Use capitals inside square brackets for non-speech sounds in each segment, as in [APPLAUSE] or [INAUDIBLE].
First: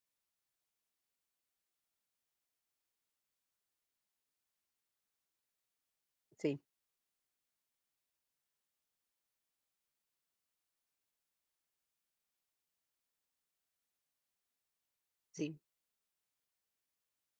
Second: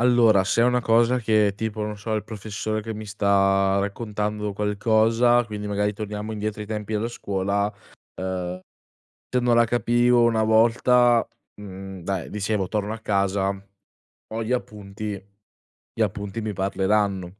Allora, se è una cosa che, tipo, non so, il professore che mi sta raccontando qualcosa, quindi magari torniamo Sì. indietro ai tempi della scuola, uhm, se non la capivo una volta, mhmm, dai dicevo: "Torno a casa, ho gli appunti, Sì. gli appunti mi parleranno".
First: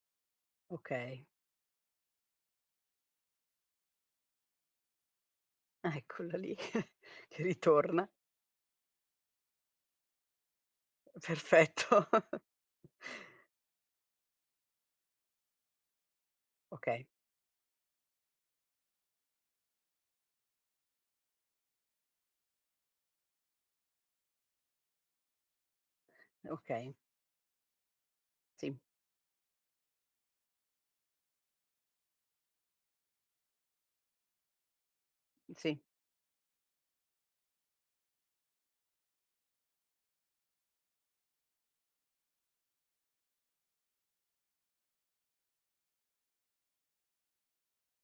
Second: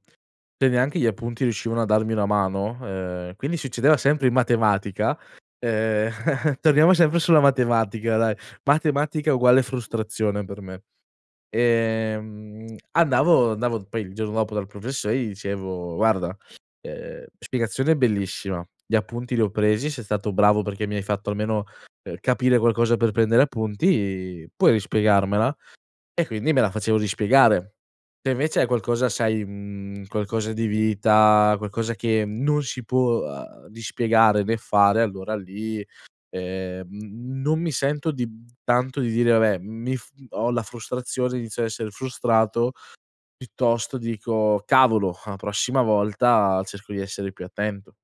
Se neanche gli Okay. appunti riuscivano a darmi una mano ehm, quindi succedeva sempre in matematica. Ehm, Eccola lì, [CHUCKLES] [CHUCKLES] torniamo sempre sulla che ritorna. matematica, dai, matematica uguale frustrazione per me. Perfetto. [CHUCKLES] Ehm, andavo andavo poi il giorno dopo dal professo e gli dicevo: "Guarda, Okay. uhm, spiegazione bellissima, gli appunti li ho presi, sei stato bravo perché mi hai fatto almeno, uhm, capire qualcosa per prendere appunti, puoi rispiegarmela?" E quindi me la Okay. facevo rispiegare. Se, invece, è Sì. qualcosa, sai, mhmm, qualcosa di vita, qualcosa che non si può, uhm, di spiegare né fare, allora Sì. lì, ehm, n non mi sento di tanto di dire: "Vabbè, mi f" ho la frustrazione, inizio a essere frustrato, piuttosto dico: "Cavolo, la prossima volta, cerco di essere più attento".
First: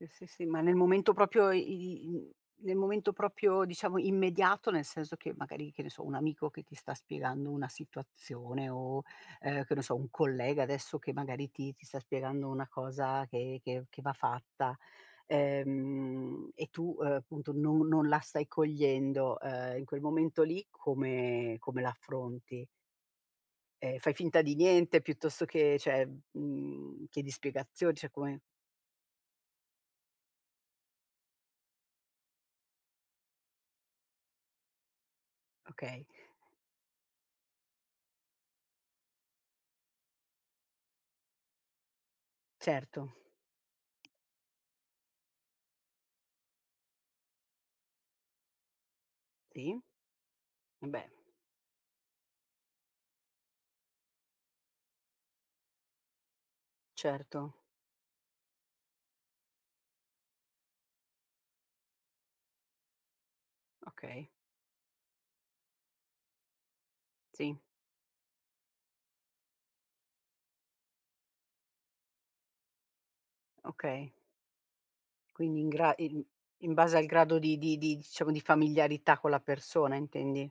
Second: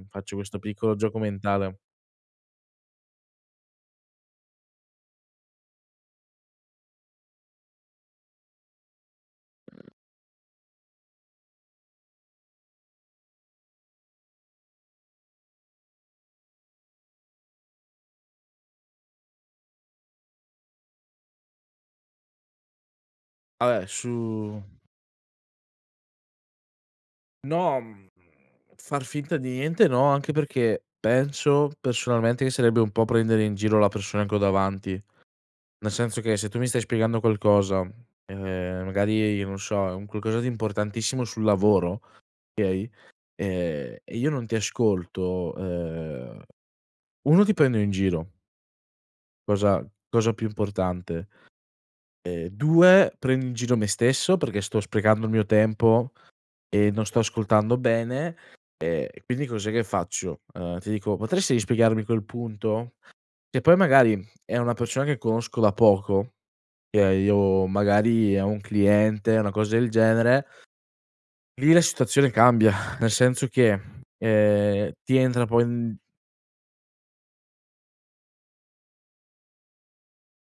Mi Sì, sì, faccio sì. questo Ma nel piccolo momento gioco proprio i mentale. i mhmm, nel momento proprio, diciamo, immediato, nel senso che magari, che ne so, un amico che ti sta spiegando una situazione o, ehm, che ne so, un collega adesso che magari ti ti sta spiegando una cosa che che che va fatta, ehm, e tu, appunto, no non la stai cogliendo, ehm, in quel momento lì come come l'affronti? Ah, eh, Ehm, fai finta di su niente piuttosto che cioè, mhmm, chiedi No, spiegazioni, mhmm, cioè come far finta di niente no. Anche perché penso, personalmente, che sarebbe un po' prendere in giro la persona che ho davanti. Nel Okay. senso che, se tu mi stai spiegando qualcosa, ehm, magari, non so, è un qualcosa di importantissimo sul lavoro, okay, Certo. ehm, e io non ti ascolto, ehm, 1: ti prendo in giro Sì. cosa cosa più Eh, beh. importante. Ehm, 2: prendo in giro me stesso, perché sto sprecando il mio tempo e non sto Certo. ascoltando bene, ehm, quindi cos'è che faccio? Uhm, ti dico: "Potresti spiegarmi quel punto?" Che poi magari Okay. è una persona che conosco da poco, eh Sì. io magari è un cliente, una cosa del genere lì la situazione cambia, [SIGHS] nel senso che, Okay. ehm, che ti entra Quindi poi, in gra mhmm i in base al grado di di di diciamo, di familiarità con la persona intendi?